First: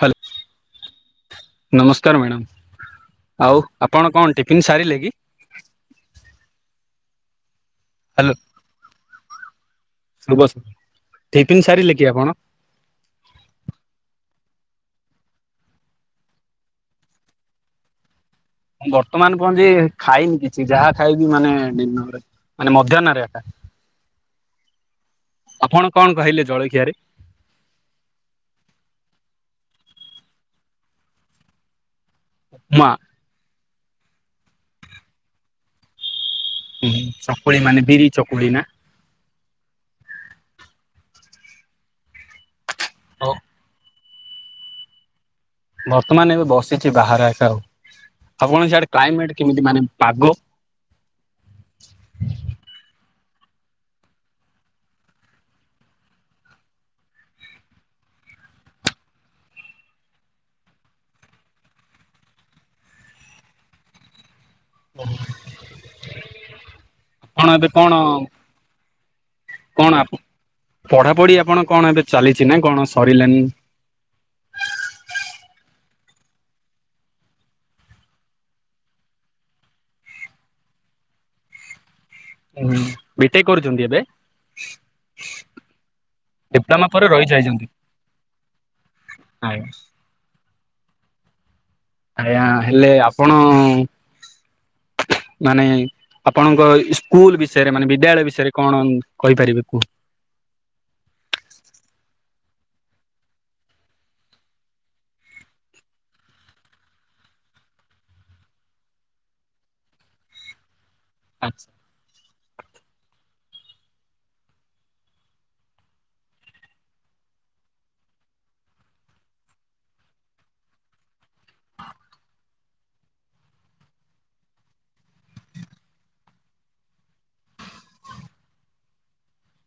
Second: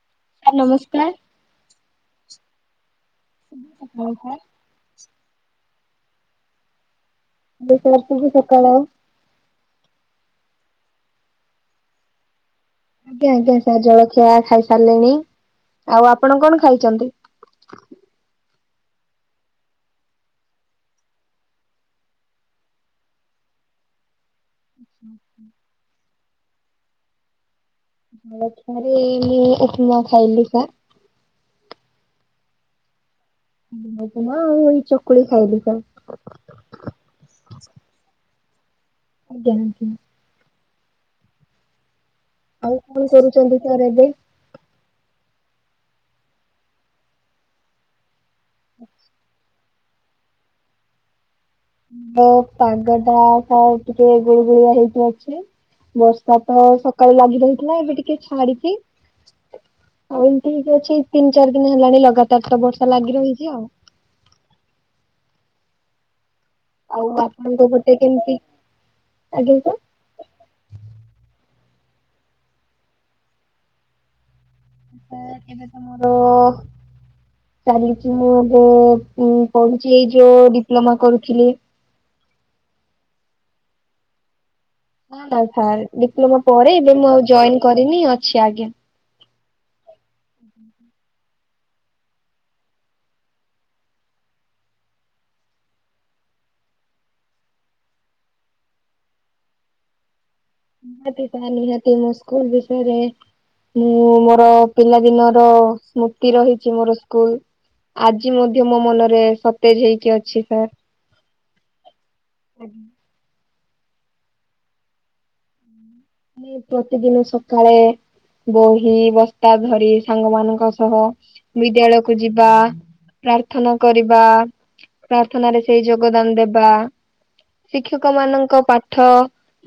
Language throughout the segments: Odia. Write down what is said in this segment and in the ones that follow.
ହ୍ୟାଲୋ। ସାର୍ ନମସ୍କାର। ନମସ୍କାର ମ୍ୟାଡ଼ାମ ଆଉ ଆପଣ କଣ ଟିଫିନ୍ ସାରିଲେ କି? ହ୍ୟାଲୋ [inaudible] ଶୁଭ ଶ ଟିଫିନ ସାରିଲେ କି ଆପଣ? ଆଜ୍ଞା ଆଜ୍ଞା ସାର୍ ଜଳଖିଆ ଖାଇ ସାରିଲିଣି ଆଉ ଆପଣ କଣ ଖାଇଛନ୍ତି? ମୁଁ ବର୍ତ୍ତମାନ କଣ ଯେ ଖାଇନି କିଛି ଯାହା ଖାଇଛି ମାନେ ଦିନରେ ମାନେ ମଧ୍ୟାହ୍ନରେ ଏକା ଆପଣ କଣ କହିଲେ ଜଳଖିଆରେ? ମୁଁ [inaudible] ଉପମା ଖାଇଲି ପା। ଉପମା। ଉପମା ଆଉ ଏଇ ଚକୁଳି ଖାଇଲିି ତ ହୁ ଚକୁଳି ମାନେ ବିରି ଚକୁଳି ନା? ଆଜ୍ଞା। ଆଉ କଣ କରୁଛନ୍ତି ତ ଏବେ? ବର୍ତ୍ତମାନ ଏବେ ବସିଛି ବାହାର ଏକା ଆଉ। ଆପଣଙ୍କ ସିଆଡେ କ୍ଲାଇମେଟ କେମିତି ମାନେ ପାଗ? [unintelligible] ପାଗଟା ସାର ଟିକେ ଗୁଳି ଗୁଳିଆ ହେଇକି ଅଛି। ବର୍ଷା ତ ସକାଳୁ ଲାଗି ରହିଥିଲା ଏବେ ଟିକେ ଛାଡିଛିି। ଆଉ ଠିକ ଅଛି ତିନି ଚାରି ଦିନ ହେଲାଣି ଲଗାତାର ତ ବର୍ଷା ଲାଗି ରହିଛି ଆଉ। [inaudible] ଆଉ କଣ ଆପଣଙ୍କ ଏବେ ପଟେ କଣ କେମିତି ଆଜ୍ଞା ସାର୍? କଣ ଆପ ପଢା ପଢି ଆପଣ କଣ ଏବେ ଚାଲିଛି ନା କଣ ସରିଲାନି? ମାନେ ଏବେ ତ ମୋର ଚାଲିଛି ମୁଁ ଏବେ ଉଁ ପଢୁଛି ଏଇ ଯୋଉ ଡିପ୍ଲୋମା କରୁଥିଲି। ଉଁ ବିଟେକ୍ କରୁଛନ୍ତି ଏବେ? [unintelligible] ଡିପ୍ଲୋମା ପରେ ଏବେ ମୁଁ ଆଉ ଜଏନ କରିନି ଅଛି ଆଜ୍ଞା। ଆଜ୍ଞା। ଆଜ୍ଞା ହେଲେ ଆପଣ ମାନେ ଆପଣଙ୍କ ସ୍କୁଲ ବିଷୟରେ ମାନେ ବିଦ୍ୟାଳୟ ବିଷୟରେ କଣ କହିପାରିବେ କୁହ। [unintelligible] ସ୍କୁଲ ବିଷୟରେ ମୁଁ ମୋର ପିଲାଦିନର ସ୍ମୃତି ରହିଛି ମୋର ସ୍କୁଲ। ଆଜି ମଧ୍ୟ ମୋ ମନରେ ସତେଜ ହେଇକି ଅଛି ସାର୍। ଆଚ୍ଛା। [unintelligible] ପ୍ରତିଦିନ ସକାଳେ ବହି ବସ୍ତା ଧରି ସାଙ୍ଗମାନଙ୍କ ସହ ବିଦ୍ୟାଳୟକୁ ଯିବା। ପ୍ରାର୍ଥନା କରିବା ପ୍ରାର୍ଥନରେ ସେଇ ଯୋଗଦାନ ଦେବା। ଶିକ୍ଷକ ମାନଙ୍କ ପାଠ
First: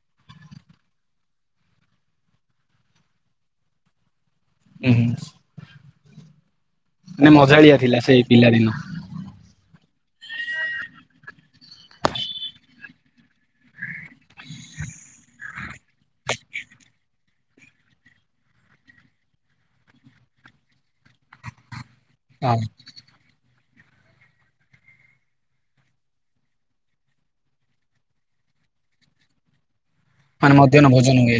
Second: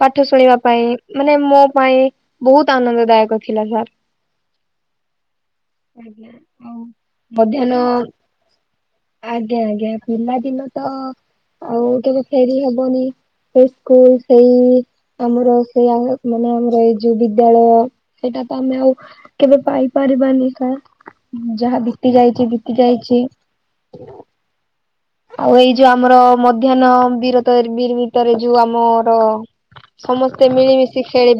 ପାଠ ଶୁଣିବା ପାଇଁ। ମାନେ ମୋ ପାଇଁ ବହୁତ ଆନନ୍ଦ ଦାୟକ ଥିଲା ସାର୍। ହୁଁ। ଆଜ୍ଞା ଆଉ ମଜାଳିଆ ମଧ୍ୟାହ୍ନ ଥିଲା ସେଇ ପିଲାଦିନ। ଆଜ୍ଞା ଆଜ୍ଞା ପିଲାଦିନ ତ ଆଉ କେବେ ଫେରି ହବନି। ସେଇ ସ୍କୁଲ ସେଇ ଆମର ସେଇଆ ମାନେ ଆମର ଏଇ ଯୋଉ ବିଦ୍ୟାଳୟ ସେଇଟା ତ ଆମେ ଆଉ କେବେ ପାଇପାରିବାନି ସାର୍। ଯାହା ବିତି ଯାଇଛି ବିତି ଯାଇଛି। ଆଉ ଏଇ ଯୋଉ ଆମର ମଧ୍ୟାହ୍ନ ବିରତରେ ବିର ଭିତରେ ଯୋଉ ଆମର ସମସ୍ ମାନେ ମଧ୍ୟାହ୍ନ ଭୋଜନ ହୁଏ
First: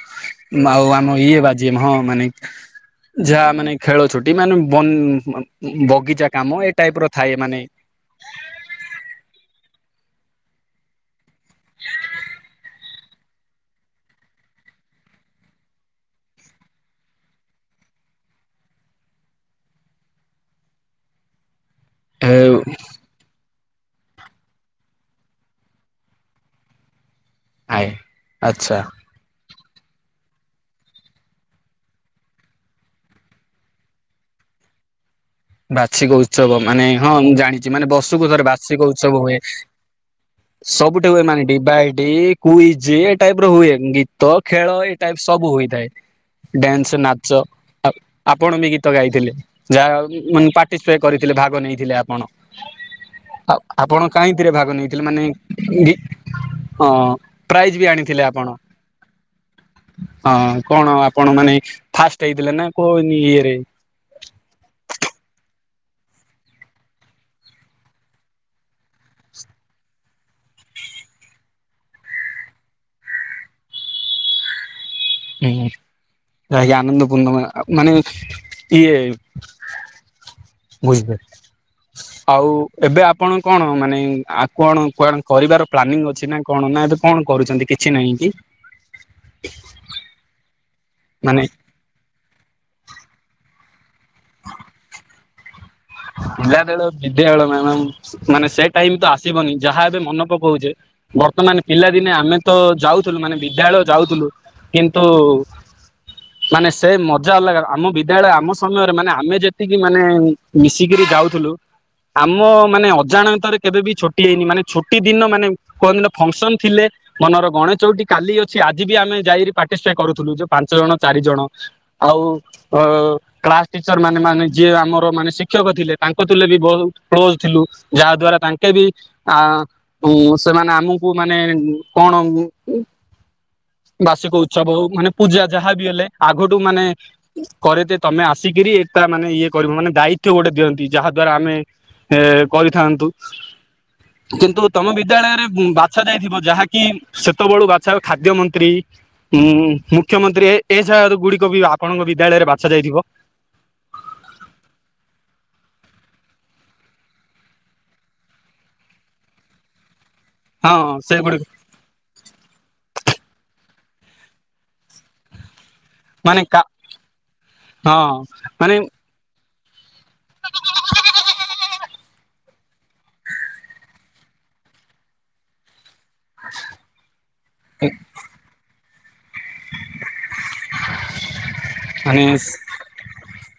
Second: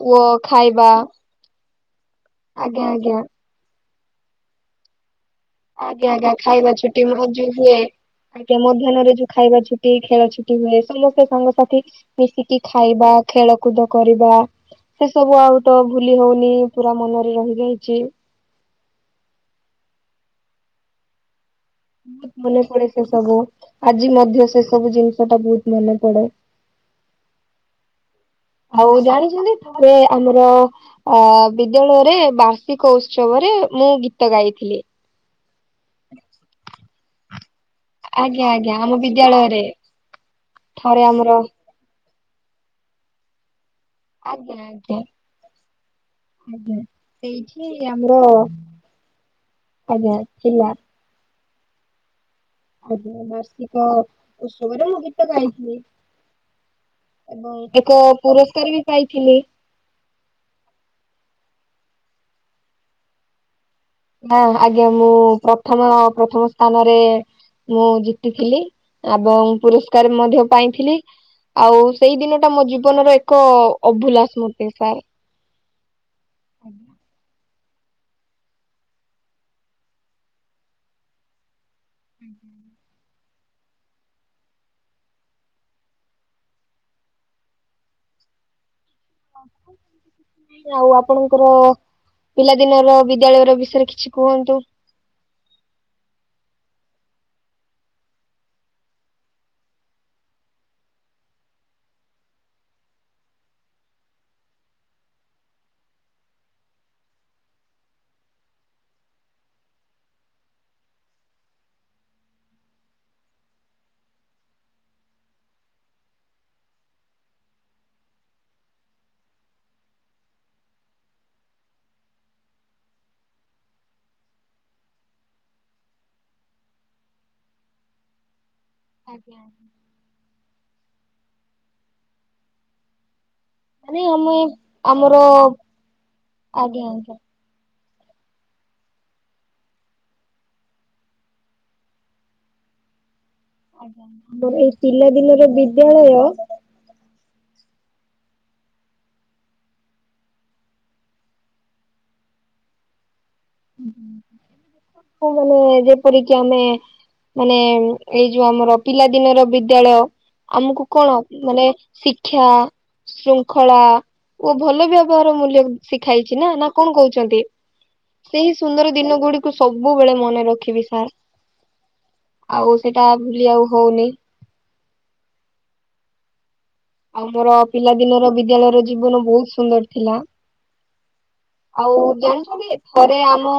ପୁଅ ହଁ ଖାଇବା ଆଉ ଆମ ଇଏ ବା ଯି ହଁ ମାନେ ଆଜ୍ଞା ଆଜ୍ଞା ଯାହା ମାନେ ଖେଳ ଛୁଟି ମାନେ ବ ଆଜ୍ଞା ଆଜ୍ଞା ଖାଇବା ଛୁଟି [unintelligible] ହୁଏ। [unintelligible] ମଧ୍ୟାହ୍ନରେ ଯୋଉ ଖାଇବା ଛୁଟି, ଖେଳ ଛୁଟି ହୁଏ ସମସ୍ତେ ସାଙ୍ଗସାଥି ମିଶିକି ଖାଇବା ଖେଳକୁଦ କରିବା। ସେ ସବୁ ଆଉ ତ ଭୁଲି ହଉନି ପୁରା ମନରେ ରହିଯାଇଛି। ଏ [unintelligible] ମନେ ପଡେ ସେ ସବୁ ଆଜି ମଧ୍ୟ ସେ ସବୁ ଜିନିଷଟା ବହୁତ ମନେ ପଡେ। ଆଏ ଆଚ୍ଛା। ଆଉ ଜାଣିଛନ୍ତି ଥରେ ଆମର ଅ ବିଦ୍ୟାଳୟରେ ବାର୍ଷିକ ଉତ୍ସବରେ ମୁଁ ଗୀତ ଗାଇଥିଲି। ବାର୍ଷିକ ଉତ୍ସବ ମାନେ ହଁ ମୁଁ ଜାଣିଛି ମାନେ ବର୍ଷକୁ ଥର ଆଜ୍ଞା ଆଜ୍ଞା ବାର୍ଷିକ ଆମ ଉତ୍ସବ ହୁଏ। ବିଦ୍ୟାଳୟରେ ଥରେ ସବୁଠି ହୁଏ ଆମର ମାନେ ଡିବାଇଟ କୁଇଜି ଏ ଟାଇପର ହୁଏ ଗି ତ ଆଜ୍ଞା ଖେଳ ଆଜ୍ଞା ଏଇ ଟାଇପ ସବୁ ହୋଇଥାଏ। ଆଜ୍ଞା ଡ୍ୟାନ୍ସ ନାଚ ସେଇଠି ଆ ଆମର ଆପଣ ବି ଗୀତ ଗାଇଥିଲେ ଯାହା ହୋଉ ଆଜ୍ଞା ମୁଁ କହିନି ଥିଲା ପାର୍ଟିସିପେଟ୍ କରିଥିଲେ ଭାଗ ନେଇଥିଲେ ଆପଣ? ଆଜ୍ଞା ଆ ବାର୍ଷିକ ଆପଣ କାଇଁତିରେ ଭାଗ ଉତ୍ସବରେ ମୁଁ ନେଇଥିଲେ ଗୀତ ମାନେ ଗାଇଥିଲି ଗି ହଁ ଏବଂ ପ୍ରାଇଜ ବି ଏକ ଆଣିଥିଲେ ଆପଣ। ପୁରସ୍କାର ବି ପାଇଥିଲି। ହଁ କଣ ଆପଣ ମାନେ ଫାଷ୍ଟ ହେଇଥିଲେ ନା କୋଉ ଇଏରେ। ହଁ ଆଜ୍ଞା ମୁଁ ପ୍ରଥମ ପ୍ରଥମ ସ୍ଥାନରେ ମୁଁ ଜିତିଥିଲି ଏବଂ ପୁରସ୍କାର ମଧ୍ୟ ପାଇଥିଲି। ଆଉ ସେଇ ଦିନ ଟା ମୋ ଜୀବନର ଏକ ଅଭୁଲା ସ୍ମୃତି ସାର୍। ଆଜ୍ଞା ଆଜ୍ଞା ଆନନ୍ଦପୂର୍ଣ୍ଣ ମେଳା ମାନେ ଇଏ ବୁଝିବେ ଆଉ ଏବେଆପ ଆପଣ କଣ ମାନେ ଆପଣ କଣ କରିବାର ପ୍ଲାନିଂ ଅଛି ନା କଣ ନା ଏବେ କଣ କରୁଛନ୍ତି କିଛି ନାହିଁ କି? ଆଉ ମାନେ ଆପଣଙ୍କର ପିଲାଦିନର ବିଦ୍ୟାଳୟ ର ବିଷୟରେ କିଛି କୁହନ୍ତୁ? [unintelligible] ବିଦ୍ୟାଳୟ ନାଇଁ ମାମ ମାନେ ସେ ଟାଇମ ତ ଆସିବନି ଯାହା ଏବେ ମନ ପକଉଚି। ବର୍ତ୍ତମାନ ପିଲାଦିନେ ଆମେ ତ ଯାଉଥିଲୁ ମାନେ ବିଦ୍ୟାଳୟ ଯାଉଥିଲୁ କିନ୍ତୁ ମାନେ ସେ ମଜା ଅଲଗା ଆମ ବିଦ୍ୟାଳୟ ଆମ ସମୟରେ ମାନେ ଆମେ ଯେତିକି ମାନେ ମିଶିକିରି ଯାଉଥିଲୁ। ଆମ ମାନେ ଅଜାଣତରେ କେବେ ବି ଛୋଟି ହେଇନି ମାନେ ଛୁଟି ଦିନ ମାନେ କଉଦିନ ଫଙ୍କସନ ଥିଲେ। ମନର ଗଣେ ଚଉଟି କାଲି ଅଛି ଆଜି ବି ଆମେ ଯାଇକି ପାର୍ଟିସିପେଟ କରୁଥିଲୁ ଯୋଉ ପାଞ୍ଚ ଜଣ ଚାରି ଜଣ। ଆଉ ଅ କ୍ଲାସ ଟିଚର ମାନେ ମାନେ ଯିଏ ଆମର ମାନେ ଶି ଶିକ୍ଷକ ଥିଲେ ତାଙ୍କ ଥିଲେ ବି ବହୁତ କ୍ଲୋଜ ଥିଲୁ, ଯାହା ଦ୍ଵାରା ତାଙ୍କେ ବି ଆ ଆଜ୍ଞା କୁ ସେମାନେ ଆମକୁ ମାନେ କଣ ଉଁ ମାନେ ବାର୍ଷିକ ଆମେ ଉତ୍ସବ ହଉ ମାନେ ଆମର ପୂଜା ଯାହାବି ହେଲେ ଆଗଠୁ ମାନେ ଆଜ୍ଞା ଆଜ୍ଞା। କରେଇତେ ତମେ ଆସିକିରି ଏକା ମାନେ ଇଏ କରିବ ମାନେ ଦାୟି ତ୍ୱ ଗୋଟେ ଦିଅନ୍ତି ଯାହା ଦ୍ଵାରା ଆମେ ଏ କରିଥାନ୍ତୁ। ଆଜ୍ଞା ଆମର କିନ୍ତୁ ଏଇ ତମ ପିଲା ଦିନର ବିଦ୍ୟାଳୟରେ ବାଛା ବିଦ୍ୟାଳୟ ଯାଇଥିବ ଯାହାକି କି ସେତେବେଳୁ ବାଛା ହୁଏ ଖାଦ୍ୟ ମନ୍ତ୍ରୀ। ଉଁ ମୁଖ୍ୟମନ୍ତ୍ରୀ ଏ ଏ ଜାଗା ଗୁଡିକ ବି ଆପଣଙ୍କ ବିଦ୍ୟାଳୟରେ ବାଛା ଯାଇଥିବ। କୋଉମାନେ ଯେପରିକି ଆମେ ମାନେ ଏଇ ଯୋଉ ଆମର ପିଲାଦିନର ବିଦ୍ୟାଳୟ ହଁ ଆମକୁ କଣ ସେଗୁଡିକ ମାନେ ଶି କ୍ଷା ଶୃଙ୍ଖଳା ଓ ଭଲ ବ୍ୟବହାର ମୂଲ୍ୟ ଶିଖାଇଛି ମାନେ ନା, କା ନା କଣ କହୁଛନ୍ତି ହଁ ସେଇ ମାନେ ସୁନ୍ଦର ଦିନ ଗୁଡି ସବୁବେଳେ ମନେ ରଖିବି ସାର୍ ଆଉ ସେଇଟା ଭୁଲି ଆଉ ହୋଉନାହିଁ। ଆଛା। ଆଉ ମୋର ପିଲାଦିନର ବିଦ୍ୟାଳୟର ଜୀବନ ବହୁତ ସୁନ୍ଦର ଥିଲା, ଆଉ ମାନେ ଜାଣିଛନ୍ତି ଥରେ ଆମ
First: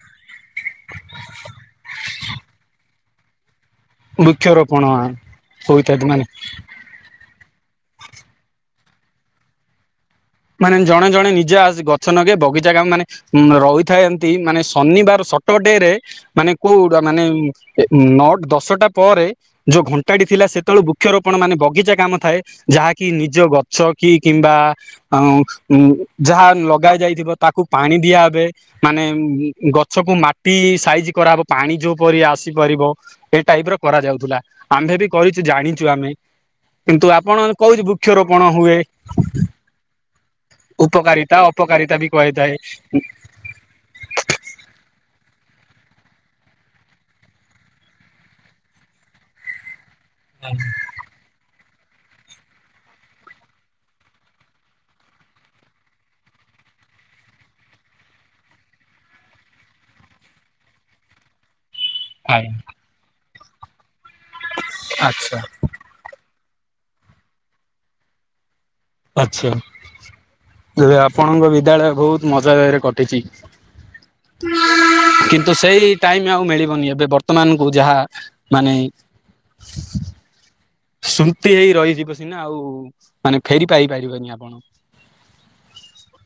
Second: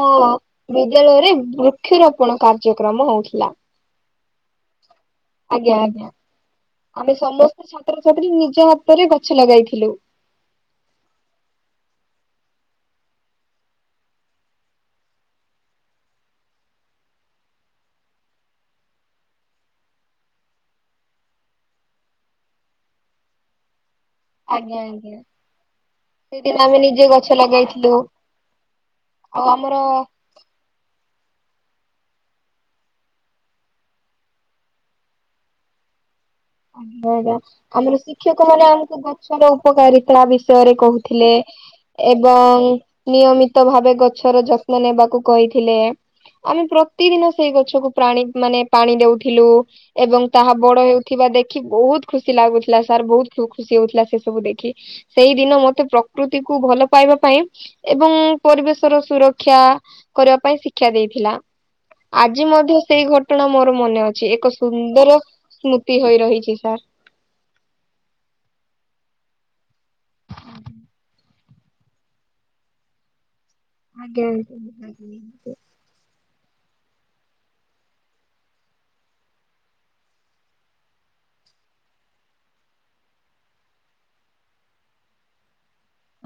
ବିଦ୍ୟାଳୟରେ ବୃକ୍ଷରୋପଣ କାର୍ଯ୍ୟକ୍ରମ ହଉଥିଲା। ବୃକ୍ଷରୋପଣ ଆଜ୍ଞା ଆଜ୍ଞା। ହୋଇଥାନ୍ତି ମାନେ ଆମେ ସମସ୍ତେ ଛାତ୍ରଛାତ୍ରୀ ନିଜ ହାତରେ ଗଛ ଲଗାଇଥିଲୁ। ମାନେ ଜଣେ ଜଣେ ନିଜେ ଆ ଗଛ ନଗେଇବେ ବଗିଚା କାମ ମାନେ ଉଁ ରହିଥାଏ ଏମିତି ମାନେ ଶନିବାର ସଟର ଡେ ରେ ମାନେ କୋଉଡ଼ା ମାନେ ନଅ, ଦଶଟା ପରେ ଯୋଉ ଘଣ୍ଟାଟି ଥିଲା ସେତେବେଳେ ବୃକ୍ଷରୋପଣ ମାନେ ବଗିଚା କାମ ଥାଏ ଯାହାକି ନିଜ ଗ ଛ କି କିମ୍ବା ଆଜ୍ଞା ଆଜ୍ଞା। ଯାହା ସେଦିନ ଆମେ ଲଗା ନିଜେ ଯାଇଥିବ ଗଛ ତାକୁ ଲଗାଇଥିଲୁ ପାଣି ଦିଆହେବେ ମାନେ ଆଉ ଆମର ଗଛକୁ ମାଟି ସାଇଜି କରାହବ ପାଣି ଯୋଉପରି ଆସିପାରିବ। ଏଇ ଟାଇପ୍ ର କରାଯାଉଥିଲା ଆମ୍ଭେ ବି କରିଛୁ ଜାଣିଛୁ ଆମେ। କିନ୍ତୁ ଆଜ୍ଞା ଆଜ୍ଞା ଆପଣ କହୁଛି ଆମର ଶିକ୍ଷକ ବୃକ୍ଷରୋପଣ ମାନେ ହୁଏ ଆମକୁ ଗଛର ଉପକାରିତା ବିଷୟ ବିଷୟରେ କହୁଥିଲେ ଉପକାରିତା ଅପକାରିତା ବି କହିଥାଏ ଏବଂ ନିୟମି ତ ଭାବେ ଗଛର ଯତ୍ନ ନେବାକୁ କହିଥିଲେ। ଆମେ ପ୍ରତିଦିନ ସେଇ ଗଛକୁ ପ୍ରାଣି ମାନେ ପାଣି ଦଉଥିଲୁ ଏବଂ ତାହା ବଡ ହେଉ ଥିବା ଦେଖି ବୋହୁତ ଖୁସି ଲାଗୁଥିଲା ସାର୍ ବୋହୁତ ଖୁସି ହଉଥିଲା ସେ ସବୁ ଦେଖି। ସେଇଦିନ ମତେ ପ୍ରକୃତିକୁ ଭଲ ପାଇବା ପାଇଁ ଏବଂ ପରିବେଶ ର ସୁରକ୍ଷା କରିବା ପାଇଁ ଶିକ୍ଷା ଦେଇଥିଲା। ଆଜି ଆଜ୍ଞା ମଧ୍ୟ ସେଇ ଘଟଣା ମୋର ମନେ ଅଛି ଏକ ସୁନ୍ଦର ଆଚ୍ଛା ଏମିତି ହୋଇ ରହିଚି ସାର୍। ଆଛା ଆପଣଙ୍କ ବିଦ୍ୟାଳୟ ବୋହୁତ ମଜା ଯାଗାରେ କଟିଚି। ଆଜ୍ଞା ଆଜ୍ଞ। ଟାଇମ୍ ଆଉ ମିଳିବନି ଏବେ ବର୍ତ୍ତମାନ କୁ ଯାହା ମାନେ ସ୍ମୁତି ହେଇ ରହିଯିବ ସିନା ଆଉ ମାନେ ଫେରି ପାଇ ପାରିବନି ଆପଣ।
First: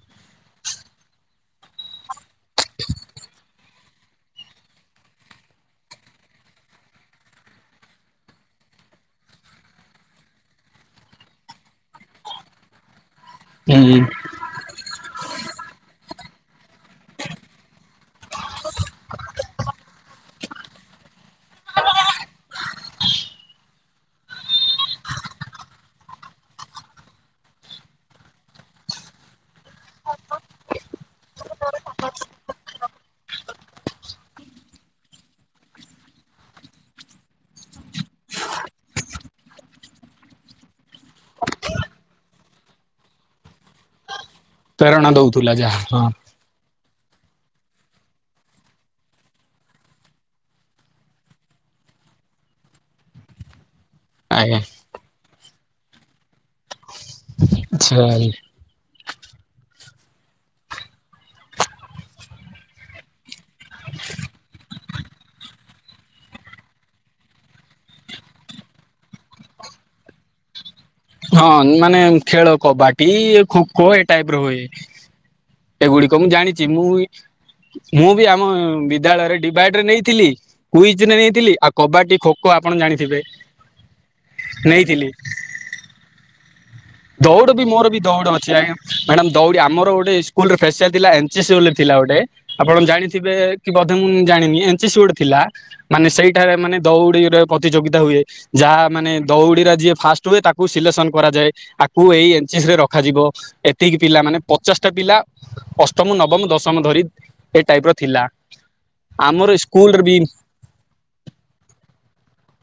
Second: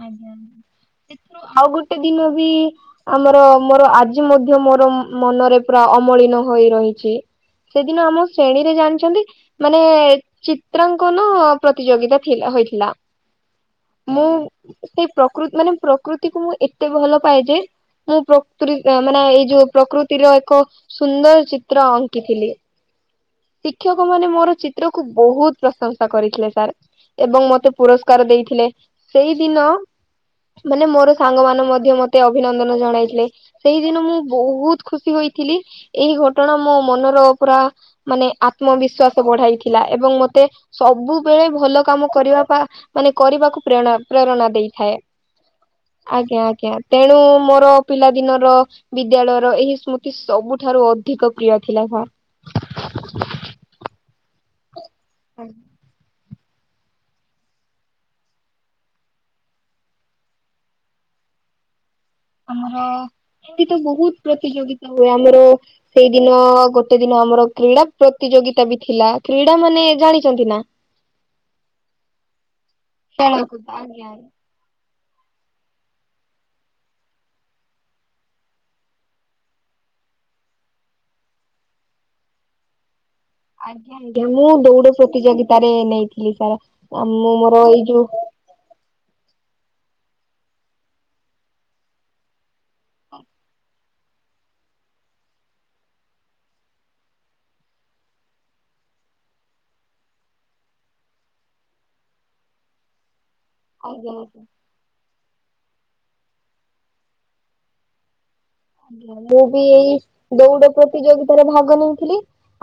ଆଜ୍ଞା ସେଥିରୁ ଆଉ ଗୋଟେ ଦିନ ବି ଆମର ମୋର ଆଜି ଆଜି ମଧ୍ୟ ମୋର ମନରେ ପୁରା ଅମଳିନ ହୋଇ ରହିଚି। ସେଦିନ ଆମ ଶ୍ରେଣୀରେ ଜାଣିଚନ୍ତି? ମାନେ ଚିତ୍ରାଙ୍କନ ପ୍ରତିଯୋଗିତା ଥିଲା ହୋଇଥିଲା। ହୁଁ ମୁଁ ସେଇ ପ୍ରକୃତି ମାନେ ପ୍ରକୃତିକୁ ମୁଁ ଏତେ ଭଲ ପାଏ ଯେ ମୁଁ ପ୍ରତ୍ରରି ମାନେ ଏଇ ଯୋଉ ପ୍ରକୃତିର ଏକ ସୁନ୍ଦର ଚିତ୍ର ଅଙ୍କିଥିଲି। ଶିକ୍ଷକ ମାନେ ମୋର ଚିତ୍ରକୁୁ ବୋହୁତ ପ୍ରଶଂସା କରିଥିଲେ ସାର୍। ଏବଂ ମତେ ପୁରସ୍କାର ଦେଇଥିଲେ ସେଇଦିନ ମାନେ ମୋର ସାଙ୍ଗ ମାନ ମଧ୍ୟ ମତେ ଅଭିନନ୍ଦନ ଜଣାଇଥିଲେ। ସେଇଦିନ ମୁଁ ବୋହୁତ ଖୁସି ହୋଇଥିଲି ଏଇ ଘଟଣା ମୋ ମନର ପୁରା ମାନେ ଆତ୍ମବିଶ୍ଵାସ ବଢାଇଥିଲା ଏବଂ ମତେ ସବୁବେଳେ ଭଲ କାମ କରିବା ମାନେ କରିବାକୁ ପ୍ରେରଣା ପ୍ରେରଣା ଦେଇ। ଥାଏ ପ୍ରେରଣା ଦଉଥିଲା ଯାହା ହଁ ଆଜ୍ଞା ଆଜ୍ଞା ତେଣୁ ମୋର ପିଲାଦିନର ବିଦ୍ୟାଳୟର ଏହି ସ୍ମୃତି ସବୁଠାରୁ ଅଧିକ ପ୍ରିୟ ଥିଲା ସାର୍। ଆଜ୍ଞା। ହଁ। ଝାଇ ଆମର ଏଠିତ ବୋହୁତ ପ୍ରତିଯୋଗିତା ହୁଏ ଆମର ସେଇଦିନ ଗୋଟେ ଦିନ ଆମର କ୍ରୀଡ଼ା ପ୍ରତିଯୋଗିତା ବି ଥିଲା କ୍ରୀଡା ମାନେ ଜାଣିଚନ୍ତି ନା? ହଁ ମାନେ ଖେଳ କବାଡି ଖୋ ଖେଳକୁଦ ଖୋ ଏ ଟାଇପ୍ ର ହୁଏ। ଏଗୁଡିକ ମୁଁ ଜାଣିଚି ମୁଁ ମୁଁ ବି ଆମ ବିଦ୍ୟାଳୟରେ ଡିଭାଇଡ ରେ ନେଇଥିଲି। କୁଇଜ୍ ରେ ନେଇଥିଲି ଆଉ କବାଡି ଖୋ ଖୋ ଆପଣ ଜାଣିଥିବେ? ଆଜ୍ଞା ଆଜ୍ଞା ମୁଁ ଦୌଡ ନେଇଥିଲି ପ୍ରତିଯୋଗତାରେ ନେଇଥିଲି ସାରା। ଦୌଡ଼ ବି ମୋର ବି ଦୌଡ ଅଛି ଆଜ୍ଞା। ମାଡାମ ଦୌଡ଼ି ଆମର ଗୋଟେ ଇସ୍କୁଲରେ ଫେସିଆଲ ଥିଲା ଏନ ସି ସି ବୋଲି ଥିଲା ଗୋଟେ। ଆପଣ ଜାଣିଥିବେ କି ବୋଧେ ମୁଁ ଜାଣିନି ଏନ୍ ସି ସି ଗୋଟେ ଥିଲା। ମାନେ ସେଇଠାରେ ମାନେ ଦୌଡିରେ ପ୍ରତିଯୋଗିତା ହୁଏ। ଯାହା ମାନେ ଦଉଡ଼ିରେ ଯିଏ ଫାଷ୍ଟ ହୁଏ ତାକୁ ସିଲେକ୍ସନ କରାଯାଏ। ଆକୁ ଏଇ ଏନ୍ ସି ସି ରେ ରଖାଯିବ। ଏତିକି ଆଜ୍ଞା ପିଲା ମାନେ ପଚାଶ ଟା ପିଲା ଅଷ୍ଟମ, ନବମ, ଦଶମ ଧରି ଏ ଟାଇପ ର ଥିଲା। ଆଜ୍ଞା, ମୁଁ ଆମର ବି ଏଇ ସ୍କୁଲରେ ବି ଦୌଡ ପ୍ରତିଯୋଗିତାରେ ଭାଗ ନେଇଥିଲି।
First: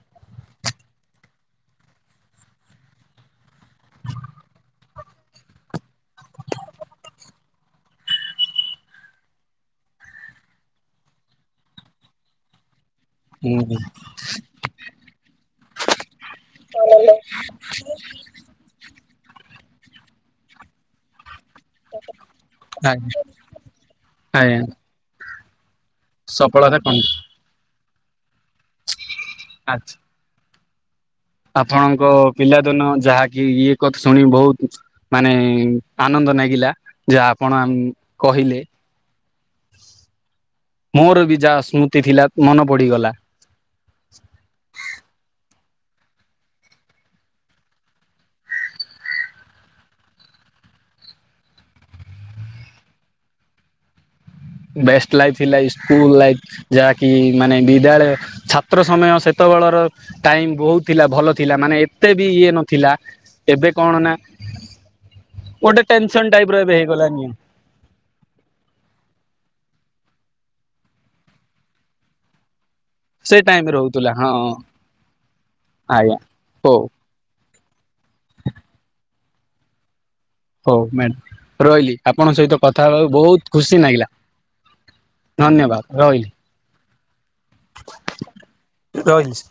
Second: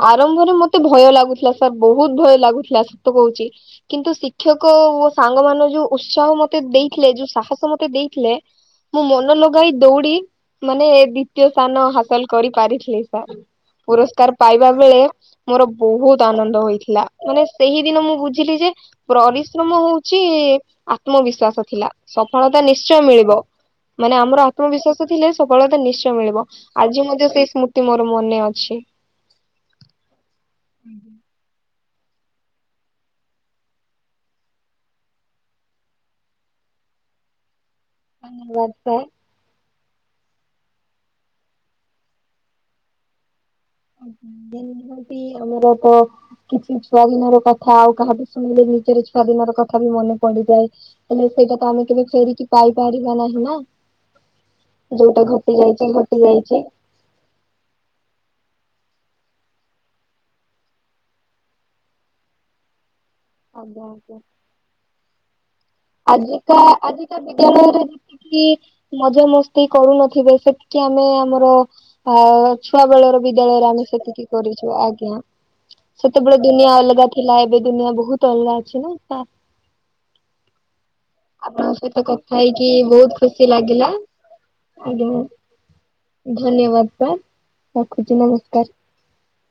ଆରମ୍ଭରେ ମତେ ଭୟ ଲାଗୁଥିଲା ସାର୍, ବହୁତ ଭୟ ଲାଗୁଥିଲା ସତ କହୁଛି। କିନ୍ତୁ ଶିକ୍ଷକ ଓ ସାଙ୍ଗ ମାନ ଯୋଉ ଉତ୍ସାହ ମତେ ଦେଇଥିଲେ ଯୋଉ ସାହସ ମତେ ଦେଇଥିଲେ ମୁଁ ମନ ଲଗାଇ ଦୌଡ଼ି ମାନେ ଦ୍ଵିତୀୟ ସ୍ଥାନ ହାସଲ କରି ପାରିଥିଲି ସାର୍। ପୁରସ୍କାର ପାଇବା ବେଳେ ମୋର ବହୁତ ଆନନ୍ଦ ହୋଇଥିଲା। ମାନେ ସେହିଦିନ ମୁଁ ବୁଝିଲି ଯେ ପରିଶ୍ରମ ହଉଛି ଆତ୍ମବିଶ୍ବାସ ଥିଲା। ସଫଳତା ନିଶ୍ଚୟ ଆଜ୍ଞା ମିଳିବ ମାନେ ଆମର ଆତ୍ମବିଶ୍ବାସ ଥିଲେ ସଫଳତା ନିଶ୍ଚୟ ମିଳିବ। ସଫଳତା କଣ ଆଜି ମଧ୍ୟ ସେଇ ସ୍ମୃତି ମୋର ମନେ ଅଛି। ଆଚ୍ଛା। ଆଜ୍ଞା। ଆପଣଙ୍କ ପିଲାଦିନ ଯାହାକି ଇଏ କଥା ଶୁଣିି ବହୁତ ମାନେ ଆନନ୍ଦ ନାଗିଲା। ଯାହା ଆପଣ କହିଲେ ଧନ୍ୟବାଦ ସାର୍ ମୋର ବି ଯାହା ସ୍ମୃତି ଥିଲା ମନେ ପଡ଼ିଗଲା। [inaudible] [unintelligible] ଆମର ତ କିଛି ଛୁଆ ଦିନ ର କଥା ଆଉ କାହା ଠୁ ଶୁଣିଲେ ନିଜର ଛୁଆ ଦିନର କଥା ବି ମନେ ପଡ଼ିଯାଏ। ହେଲେ ସେଇଟା ତ ଆମେ କେବେ ଫେରିକି ପାଇପାରିବା ନାହିଁ ନା। ବେଷ୍ଟ ଯୋଉଟା ଲାଇଫ୍ ଘଟି ଥିଲା ଏଇ ଯାଇଛି ଘଟି ସ୍କୁଲ ଲାଇଫ୍। ଯାଇଛି ଯାହା କି ମାନେ ବିଦ୍ୟାଳୟ, ଛାତ୍ର ସମୟ ସେତେବେଳର ଟାଇମ ବହୁତ ଥିଲା ଭଲ ଥିଲା। ମାନେ ଏତେ ବି ଇଏ ନଥିଲା। ଏବେ ଆଜ୍ଞା କଣ ନା ଗୋଟେ ଟେନସନ ଆଜିି ଟାଇପ ର କା ଏବେ ଆଜିି କା ହେଇଗଲାନି ବିଦ୍ୟାଳୟରେ କି ମଜା ମସ୍ତି କରୁନଥିବେ। ସେତିକି ଆମେ ଆମର ଆ ଛୁଆ ବେଳର ସେ ଟାଇମ ବିଦ୍ୟାଳୟରେ ଆମେ ରହୁଥିଲା ସେତିକି ହଁ କରିଛୁ। ଆଜ୍ଞା, ଆଜ୍ଞା ସେତେବେଳେ ଦୁନିଆ ହଉ ଅଲଗା ଥିଲା ଏବେ ଦୁନିଆ ବହୁତ ଅଲଗା ଅଛି ନା। ତା ହଉ ମ୍ୟାଡ଼ାମ ଆପଣଙ୍କ ରହିଲି। ସହିତ କଥା ଆପଣଙ୍କ ସହିତ ହେଇକି କଥା ହେବାକୁ ବହୁତ ଖୁସି ଲାଗିଲା ନାଗିଲା। ଆଜ୍ଞା, ମୁ ଧନ୍ୟବାଦ ସାର୍, ରଖୁଛି ନମସ୍କାର। ରହିିଲ୍।